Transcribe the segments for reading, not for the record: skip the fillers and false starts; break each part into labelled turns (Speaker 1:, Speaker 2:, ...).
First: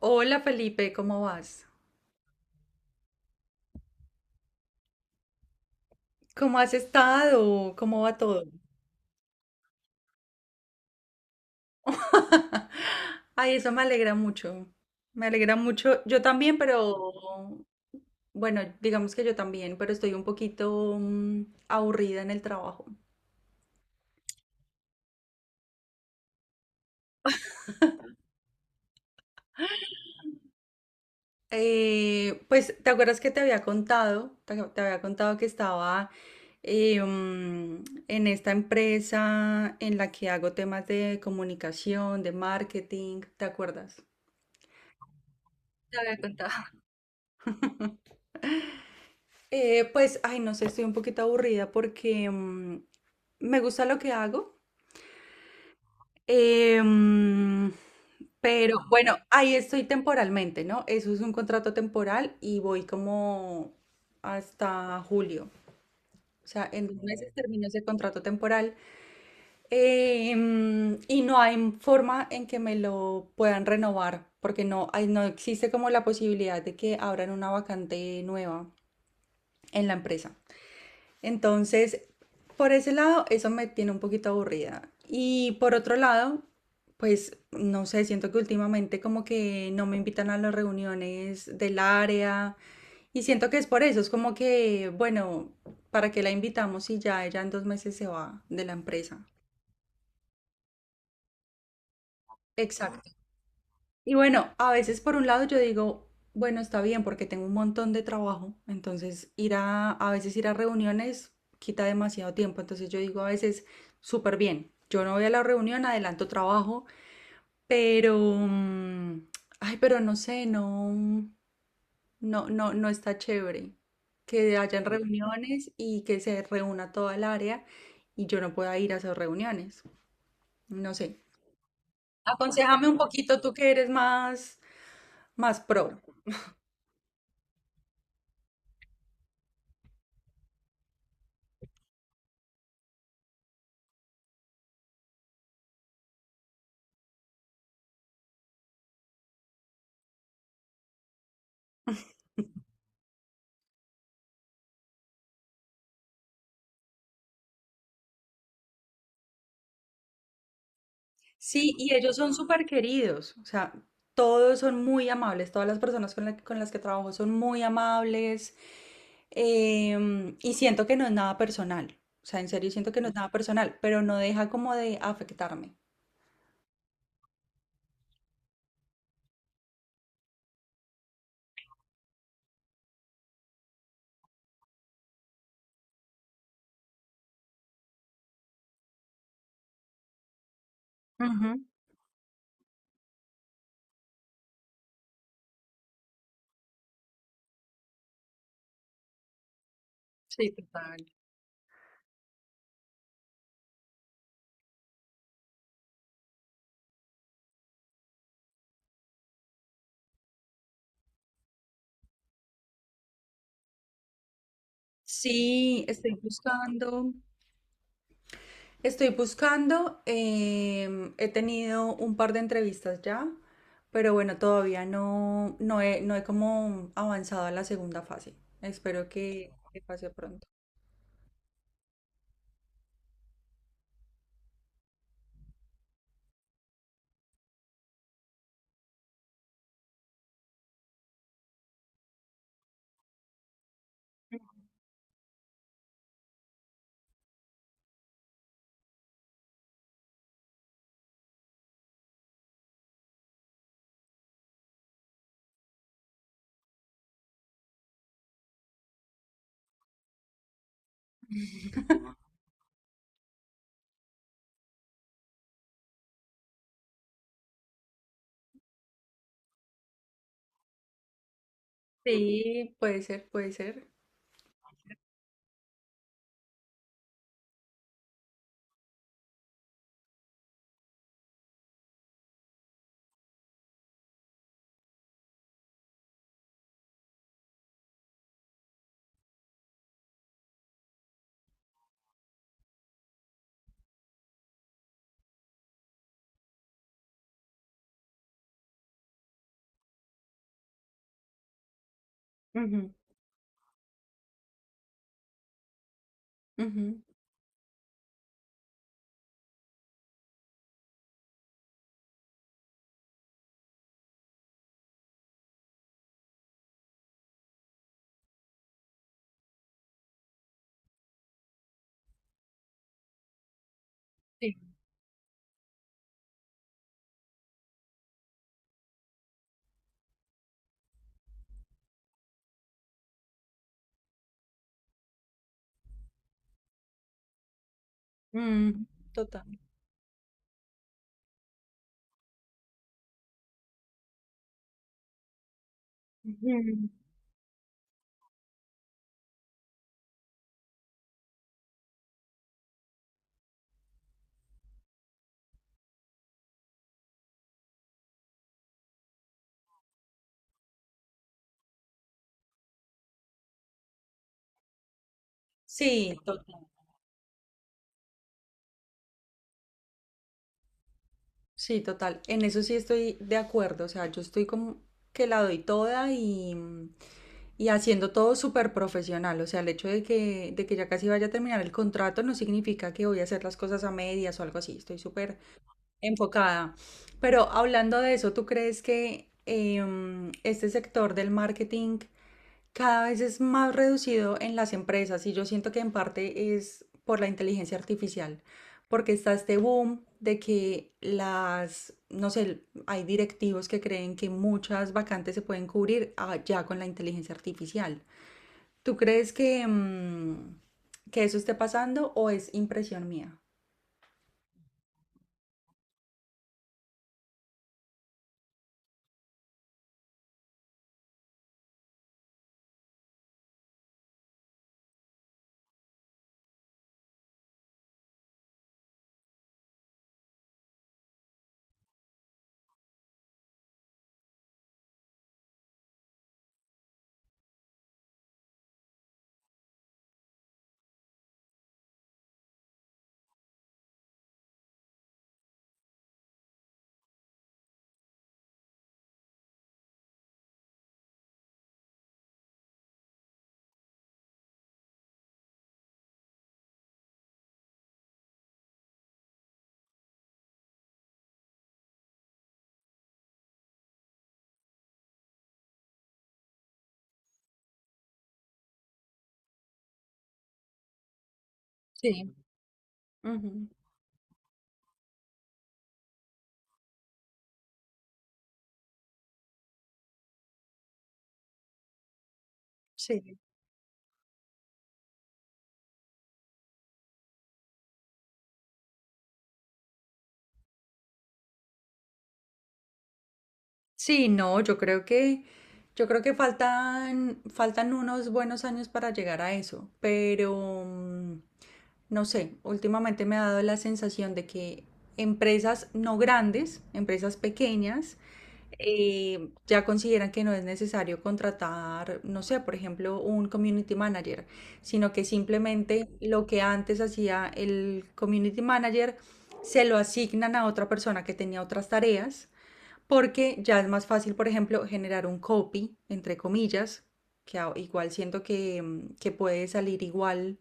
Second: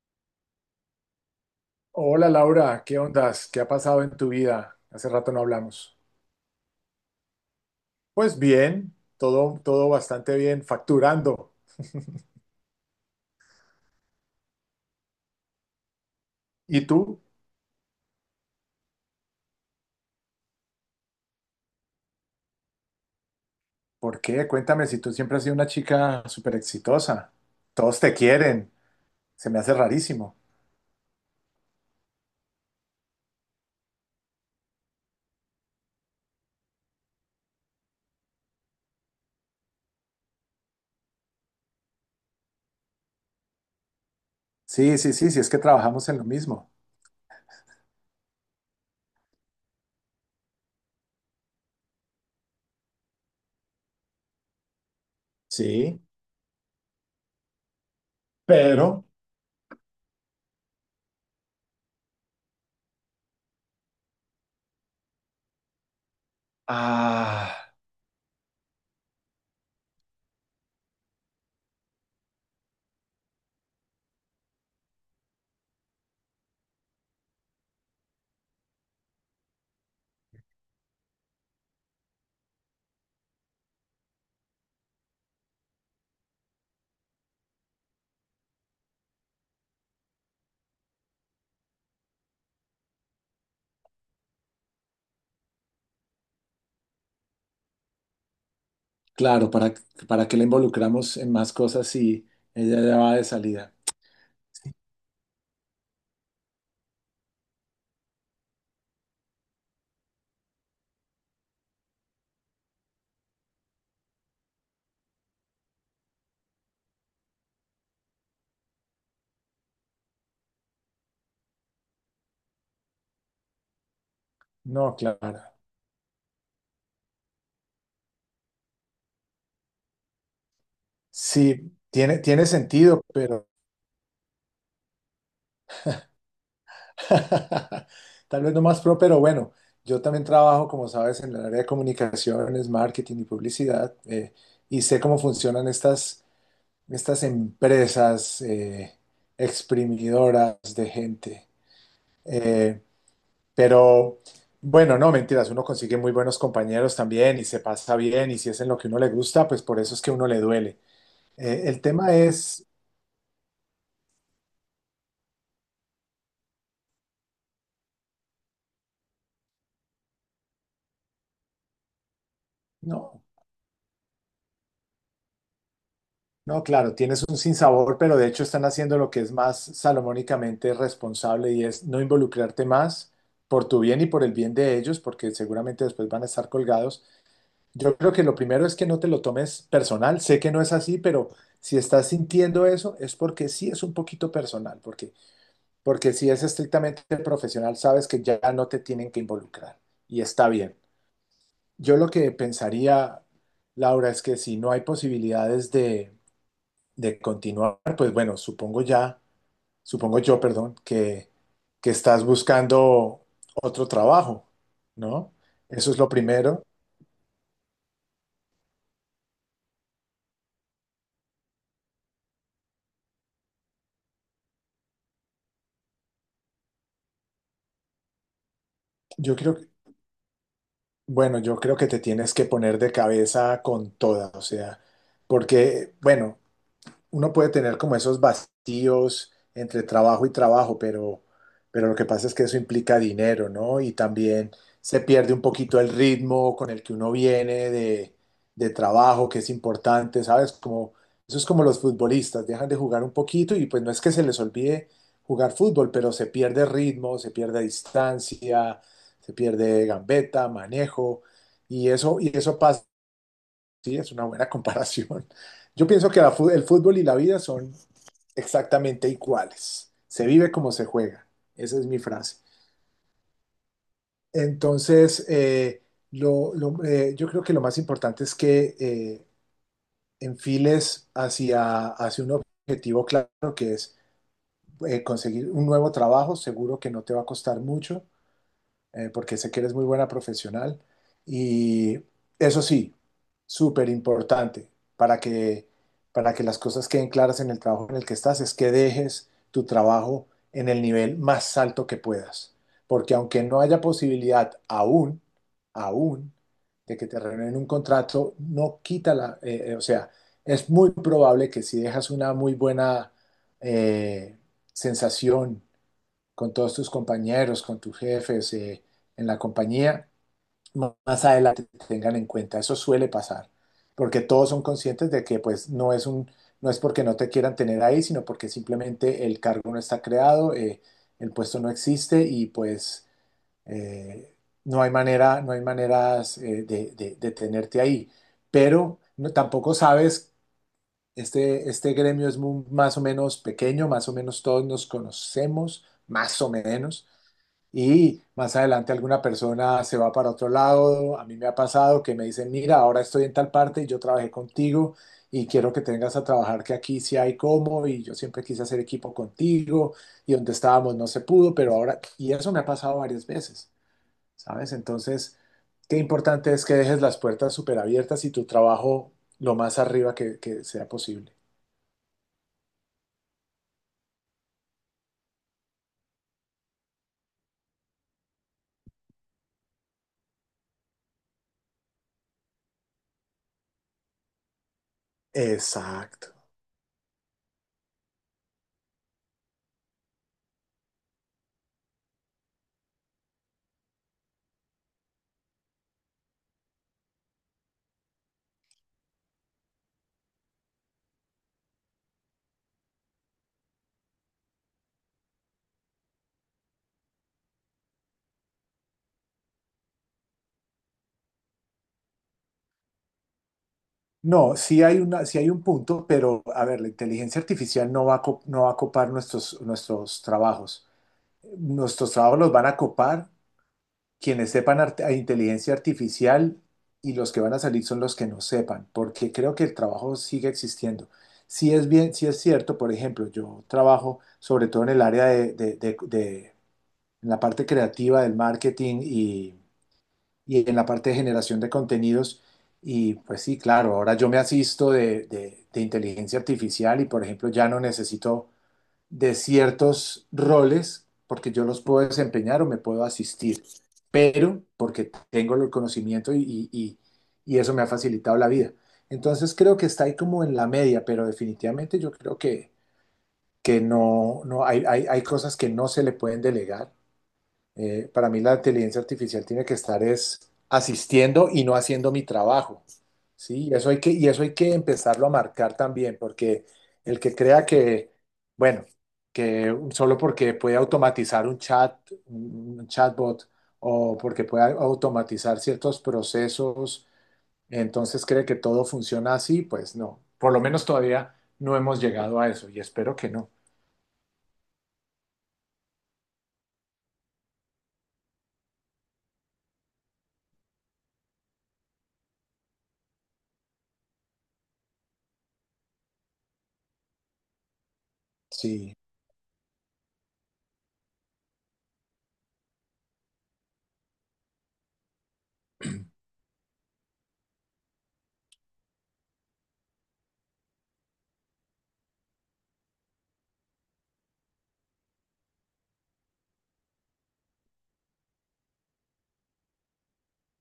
Speaker 1: Hola Felipe, ¿cómo vas?
Speaker 2: Hola Laura, ¿qué ondas? ¿Qué ha pasado en tu vida? Hace rato no hablamos.
Speaker 1: ¿Cómo has estado? ¿Cómo va
Speaker 2: Pues
Speaker 1: todo?
Speaker 2: bien, todo bastante bien, facturando.
Speaker 1: Ay, eso me alegra mucho. Me alegra mucho. Yo también,
Speaker 2: ¿Y
Speaker 1: pero
Speaker 2: tú?
Speaker 1: bueno, digamos que yo también, pero estoy un poquito aburrida en el trabajo.
Speaker 2: ¿Por qué? Cuéntame si tú siempre has sido una chica súper exitosa. Todos te quieren. Se me hace rarísimo.
Speaker 1: Pues, ¿te acuerdas que te había contado? Te había contado que estaba en esta empresa en la que hago temas de comunicación, de marketing, ¿te acuerdas?
Speaker 2: Sí, sí, sí, sí, es que
Speaker 1: Te
Speaker 2: trabajamos
Speaker 1: había
Speaker 2: en lo
Speaker 1: contado.
Speaker 2: mismo.
Speaker 1: Pues, ay, no sé, estoy un poquito aburrida porque me gusta lo que hago,
Speaker 2: Sí,
Speaker 1: eh, mm, pero
Speaker 2: pero,
Speaker 1: bueno, ahí estoy temporalmente, ¿no? Eso es un contrato temporal y voy como hasta julio. O sea, en dos meses termino
Speaker 2: ah,
Speaker 1: ese contrato temporal y no hay forma en que me lo puedan renovar porque no, no existe como la posibilidad de que abran una vacante nueva en la empresa. Entonces, por ese lado, eso me tiene un poquito aburrida. Y por otro lado, pues no sé, siento que últimamente como que no me invitan a las reuniones del área y siento que es por eso, es como que, bueno, ¿para qué la invitamos si ya ella en dos meses se va de la empresa?
Speaker 2: claro, para qué la involucramos en más cosas si ella ya
Speaker 1: Exacto.
Speaker 2: va de salida?
Speaker 1: Y bueno, a veces por un lado yo digo, bueno, está bien porque tengo un montón de trabajo, entonces ir a veces ir a reuniones quita demasiado tiempo, entonces yo digo a veces, súper bien, yo no voy a la reunión, adelanto trabajo, pero, ay, pero no sé, no, no, no, no está chévere que hayan
Speaker 2: No, claro.
Speaker 1: reuniones y que se reúna toda el área y yo no pueda ir a esas reuniones, no sé.
Speaker 2: Sí, tiene
Speaker 1: Aconséjame un
Speaker 2: sentido.
Speaker 1: poquito tú que eres más, más pro.
Speaker 2: Tal vez no más pro, pero bueno, yo también trabajo, como sabes, en el área de comunicaciones, marketing y publicidad, y sé cómo funcionan estas empresas exprimidoras de gente. Eh, pero bueno, no, mentiras, uno consigue muy buenos compañeros también y se pasa bien, y si es en lo que uno le gusta, pues por eso es que uno le duele.
Speaker 1: Sí,
Speaker 2: El
Speaker 1: y
Speaker 2: tema
Speaker 1: ellos son
Speaker 2: es,
Speaker 1: súper queridos, o sea, todos son muy amables, todas las personas con, con las que trabajo son muy amables y siento que no es nada personal, o sea, en serio siento que no es
Speaker 2: no.
Speaker 1: nada personal, pero no deja como de afectarme.
Speaker 2: No, claro, tienes un sinsabor, pero de hecho están haciendo lo que es más salomónicamente responsable y es no involucrarte más por tu bien y por el bien de ellos, porque seguramente después van a estar colgados. Yo creo que lo primero es que no te lo tomes personal. Sé que no es así, pero
Speaker 1: Ujú.
Speaker 2: si estás sintiendo eso es porque sí es un poquito personal, porque si es estrictamente profesional, sabes que ya no te tienen que involucrar y está
Speaker 1: Sí,
Speaker 2: bien.
Speaker 1: total.
Speaker 2: Yo lo que pensaría, Laura, es que si no hay posibilidades de continuar, pues bueno, supongo ya, supongo yo, perdón, que estás buscando otro trabajo, ¿no?
Speaker 1: Sí,
Speaker 2: Eso es lo
Speaker 1: estoy
Speaker 2: primero.
Speaker 1: buscando. Estoy buscando, em, he tenido un par de entrevistas ya, pero bueno, todavía no, no he como avanzado a la segunda fase. Espero
Speaker 2: Yo creo, que-
Speaker 1: que pase pronto.
Speaker 2: bueno, yo creo que te tienes que poner de cabeza con toda, o sea, porque, bueno, uno puede tener como esos vacíos entre trabajo y trabajo, pero lo que pasa es que eso implica dinero, ¿no? Y también se pierde un poquito el ritmo con el que uno viene de trabajo, que es importante, ¿sabes? Como, eso es como los futbolistas, dejan de jugar un poquito y pues no es que se les olvide jugar fútbol, pero se pierde ritmo, se pierde distancia, se pierde gambeta, manejo, y eso pasa. Sí, es una buena comparación. Yo pienso que el fútbol y la vida son exactamente iguales. Se vive como se juega. Esa es mi frase.
Speaker 1: Sí, puede ser, puede ser.
Speaker 2: Entonces, yo creo que lo más importante es que enfiles hacia un objetivo claro que es conseguir un nuevo trabajo. Seguro que no te va a costar mucho. Porque sé que eres muy buena profesional. Y eso sí, súper importante para que, para que las cosas queden claras en el trabajo en el que estás, es que dejes tu trabajo en el nivel más alto que puedas.
Speaker 1: Ujú,
Speaker 2: Porque aunque no haya posibilidad aún, de
Speaker 1: ujú,
Speaker 2: que te renueven un contrato, no quita la, o sea, es muy probable que si dejas una muy buena eh, sensación con todos tus compañeros, con tus jefes, en la compañía, más adelante te tengan en cuenta. Eso suele pasar, porque todos
Speaker 1: sí.
Speaker 2: son conscientes de que pues no es un, no es porque no te quieran tener ahí, sino porque simplemente el cargo no está creado, el puesto no existe y pues eh, no hay manera, no hay maneras de tenerte ahí.
Speaker 1: Mm,
Speaker 2: Pero
Speaker 1: total.
Speaker 2: tampoco sabes, este gremio es más o menos pequeño, más o menos todos nos conocemos, más o
Speaker 1: Ujú.
Speaker 2: menos. Y más adelante alguna persona se va para otro lado. A mí me ha pasado que me dicen, mira, ahora estoy en tal parte y yo trabajé contigo y quiero que tengas a trabajar que aquí sí hay cómo y yo siempre quise hacer equipo contigo y donde estábamos no se pudo, pero ahora, y eso me ha pasado varias veces, ¿sabes? Entonces, qué
Speaker 1: Sí,
Speaker 2: importante es
Speaker 1: total.
Speaker 2: que dejes las puertas súper abiertas y tu trabajo lo más arriba que sea posible.
Speaker 1: Sí, total. En eso sí estoy de acuerdo. O sea, yo estoy como que la doy toda y, y haciendo todo súper profesional. O sea, el hecho de que ya casi vaya a terminar el contrato no significa que voy a hacer las cosas a medias o algo así. Estoy súper
Speaker 2: Exacto.
Speaker 1: enfocada. Pero hablando de eso, ¿tú crees que este sector del marketing cada vez es más reducido en las empresas y yo siento que en parte es por la inteligencia artificial, porque está este boom de que las, no sé, hay directivos que creen que muchas vacantes se pueden cubrir ah, ya con la inteligencia artificial? ¿Tú crees que, que eso esté pasando o es impresión mía?
Speaker 2: No, sí hay un punto, pero a ver, la inteligencia artificial no va no va a copar nuestros trabajos. Nuestros trabajos los van a copar quienes sepan inteligencia artificial y los que van a salir son los que no sepan, porque creo que el trabajo sigue existiendo. Sí es bien, sí es cierto, por ejemplo, yo trabajo sobre todo en el área en la parte creativa del marketing y en la parte de generación de contenidos. Y pues sí, claro, ahora yo me asisto de inteligencia artificial y por ejemplo ya no necesito de ciertos roles porque yo los puedo desempeñar o me puedo asistir, pero porque tengo el conocimiento y eso me ha facilitado la vida. Entonces creo que está ahí como en la media, pero definitivamente yo creo que no, hay cosas que no se le pueden delegar. Para mí la inteligencia artificial tiene que estar es asistiendo y no haciendo mi
Speaker 1: Sí.
Speaker 2: trabajo,
Speaker 1: Ujú.
Speaker 2: ¿sí? Y eso hay que empezarlo a marcar también, porque el que crea que, bueno, que solo porque puede automatizar un chat, un
Speaker 1: Sí.
Speaker 2: chatbot, o porque puede automatizar ciertos procesos, entonces cree que todo funciona así, pues no. Por lo menos todavía no hemos llegado a eso y espero que no.
Speaker 1: Sí, no, yo creo que faltan, faltan unos buenos años para llegar a eso, pero no sé, últimamente me ha dado la sensación de que empresas no grandes, empresas pequeñas,
Speaker 2: Sí.
Speaker 1: ya consideran que no es necesario contratar, no sé, por ejemplo, un community manager, sino que simplemente lo que antes hacía el community manager se lo asignan a otra persona que tenía otras tareas porque ya es más fácil, por ejemplo, generar un copy, entre comillas, que igual siento que, que puede salir igual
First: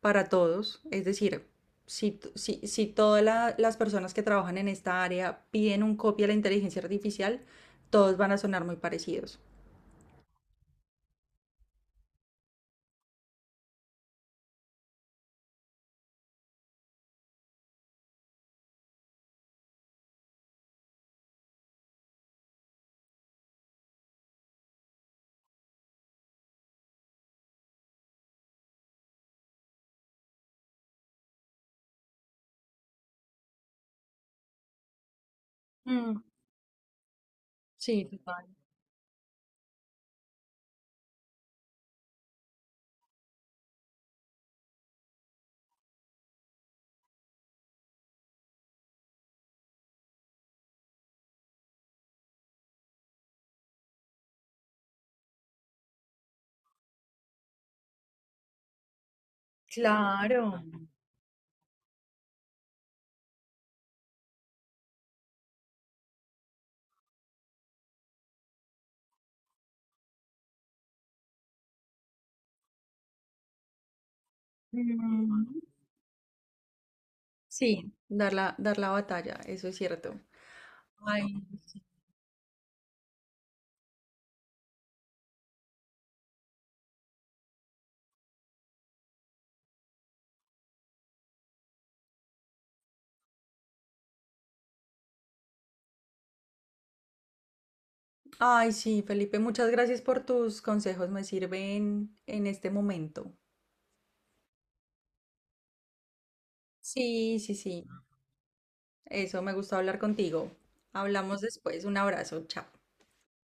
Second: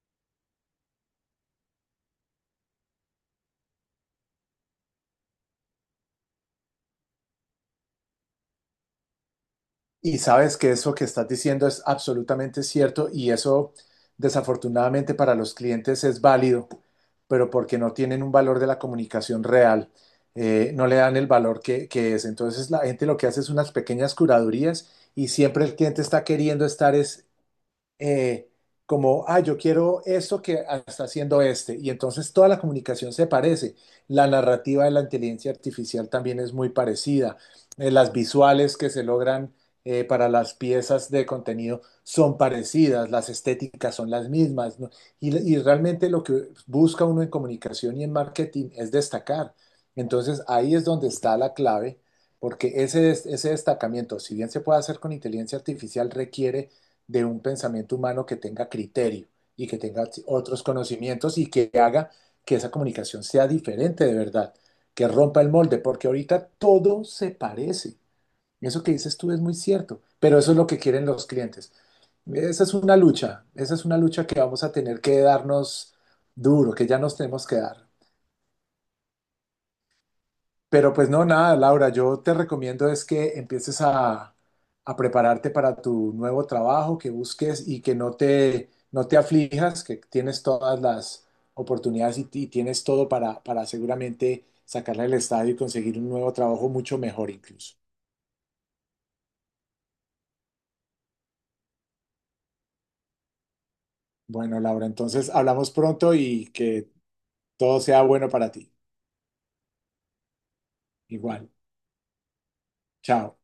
Speaker 1: para todos. Es decir, si, si, si todas las personas que trabajan en esta área piden un copy a la inteligencia artificial, todos van a sonar muy parecidos.
Speaker 2: Y sabes que eso que estás diciendo es absolutamente cierto y eso desafortunadamente para los clientes es válido, pero porque no tienen un valor de la comunicación real, no le dan el valor que es. Entonces la gente lo que hace es unas pequeñas curadurías y siempre el cliente está queriendo estar es eh, como, ah, yo quiero esto que está haciendo este. Y entonces toda la comunicación se parece. La narrativa de la inteligencia artificial
Speaker 1: Mm,
Speaker 2: también es muy parecida.
Speaker 1: sí,
Speaker 2: Las
Speaker 1: total.
Speaker 2: visuales que se logran para las piezas de contenido son parecidas, las estéticas son las mismas, ¿no? Y realmente lo que busca uno en comunicación y en marketing es destacar. Entonces ahí es donde está la clave. Porque ese destacamiento, si bien se puede hacer con inteligencia artificial, requiere de un pensamiento humano que tenga criterio y que tenga
Speaker 1: Claro.
Speaker 2: otros conocimientos y que haga que esa comunicación sea diferente de verdad, que rompa el molde, porque ahorita todo se parece. Eso que dices tú es muy cierto, pero eso es lo que quieren los clientes. Esa es una lucha, esa es una lucha que vamos a tener que
Speaker 1: Mm,
Speaker 2: darnos duro, que ya nos tenemos que dar.
Speaker 1: sí. Dar la batalla, eso es cierto.
Speaker 2: Pero pues
Speaker 1: Ay,
Speaker 2: no, nada, Laura, yo te recomiendo es que empieces a prepararte para tu nuevo trabajo, que busques y que no te aflijas, que tienes todas las oportunidades y tienes todo para seguramente sacarle el estadio y conseguir un nuevo trabajo mucho mejor incluso.
Speaker 1: ay, sí, Felipe, muchas gracias por tus consejos, me sirven en este momento.
Speaker 2: Bueno, Laura, entonces hablamos pronto y que
Speaker 1: Sí, sí,
Speaker 2: todo
Speaker 1: sí,
Speaker 2: sea bueno para ti.
Speaker 1: eso, me gustó hablar contigo. Hablamos
Speaker 2: Igual,
Speaker 1: después, un abrazo, chao.
Speaker 2: chao.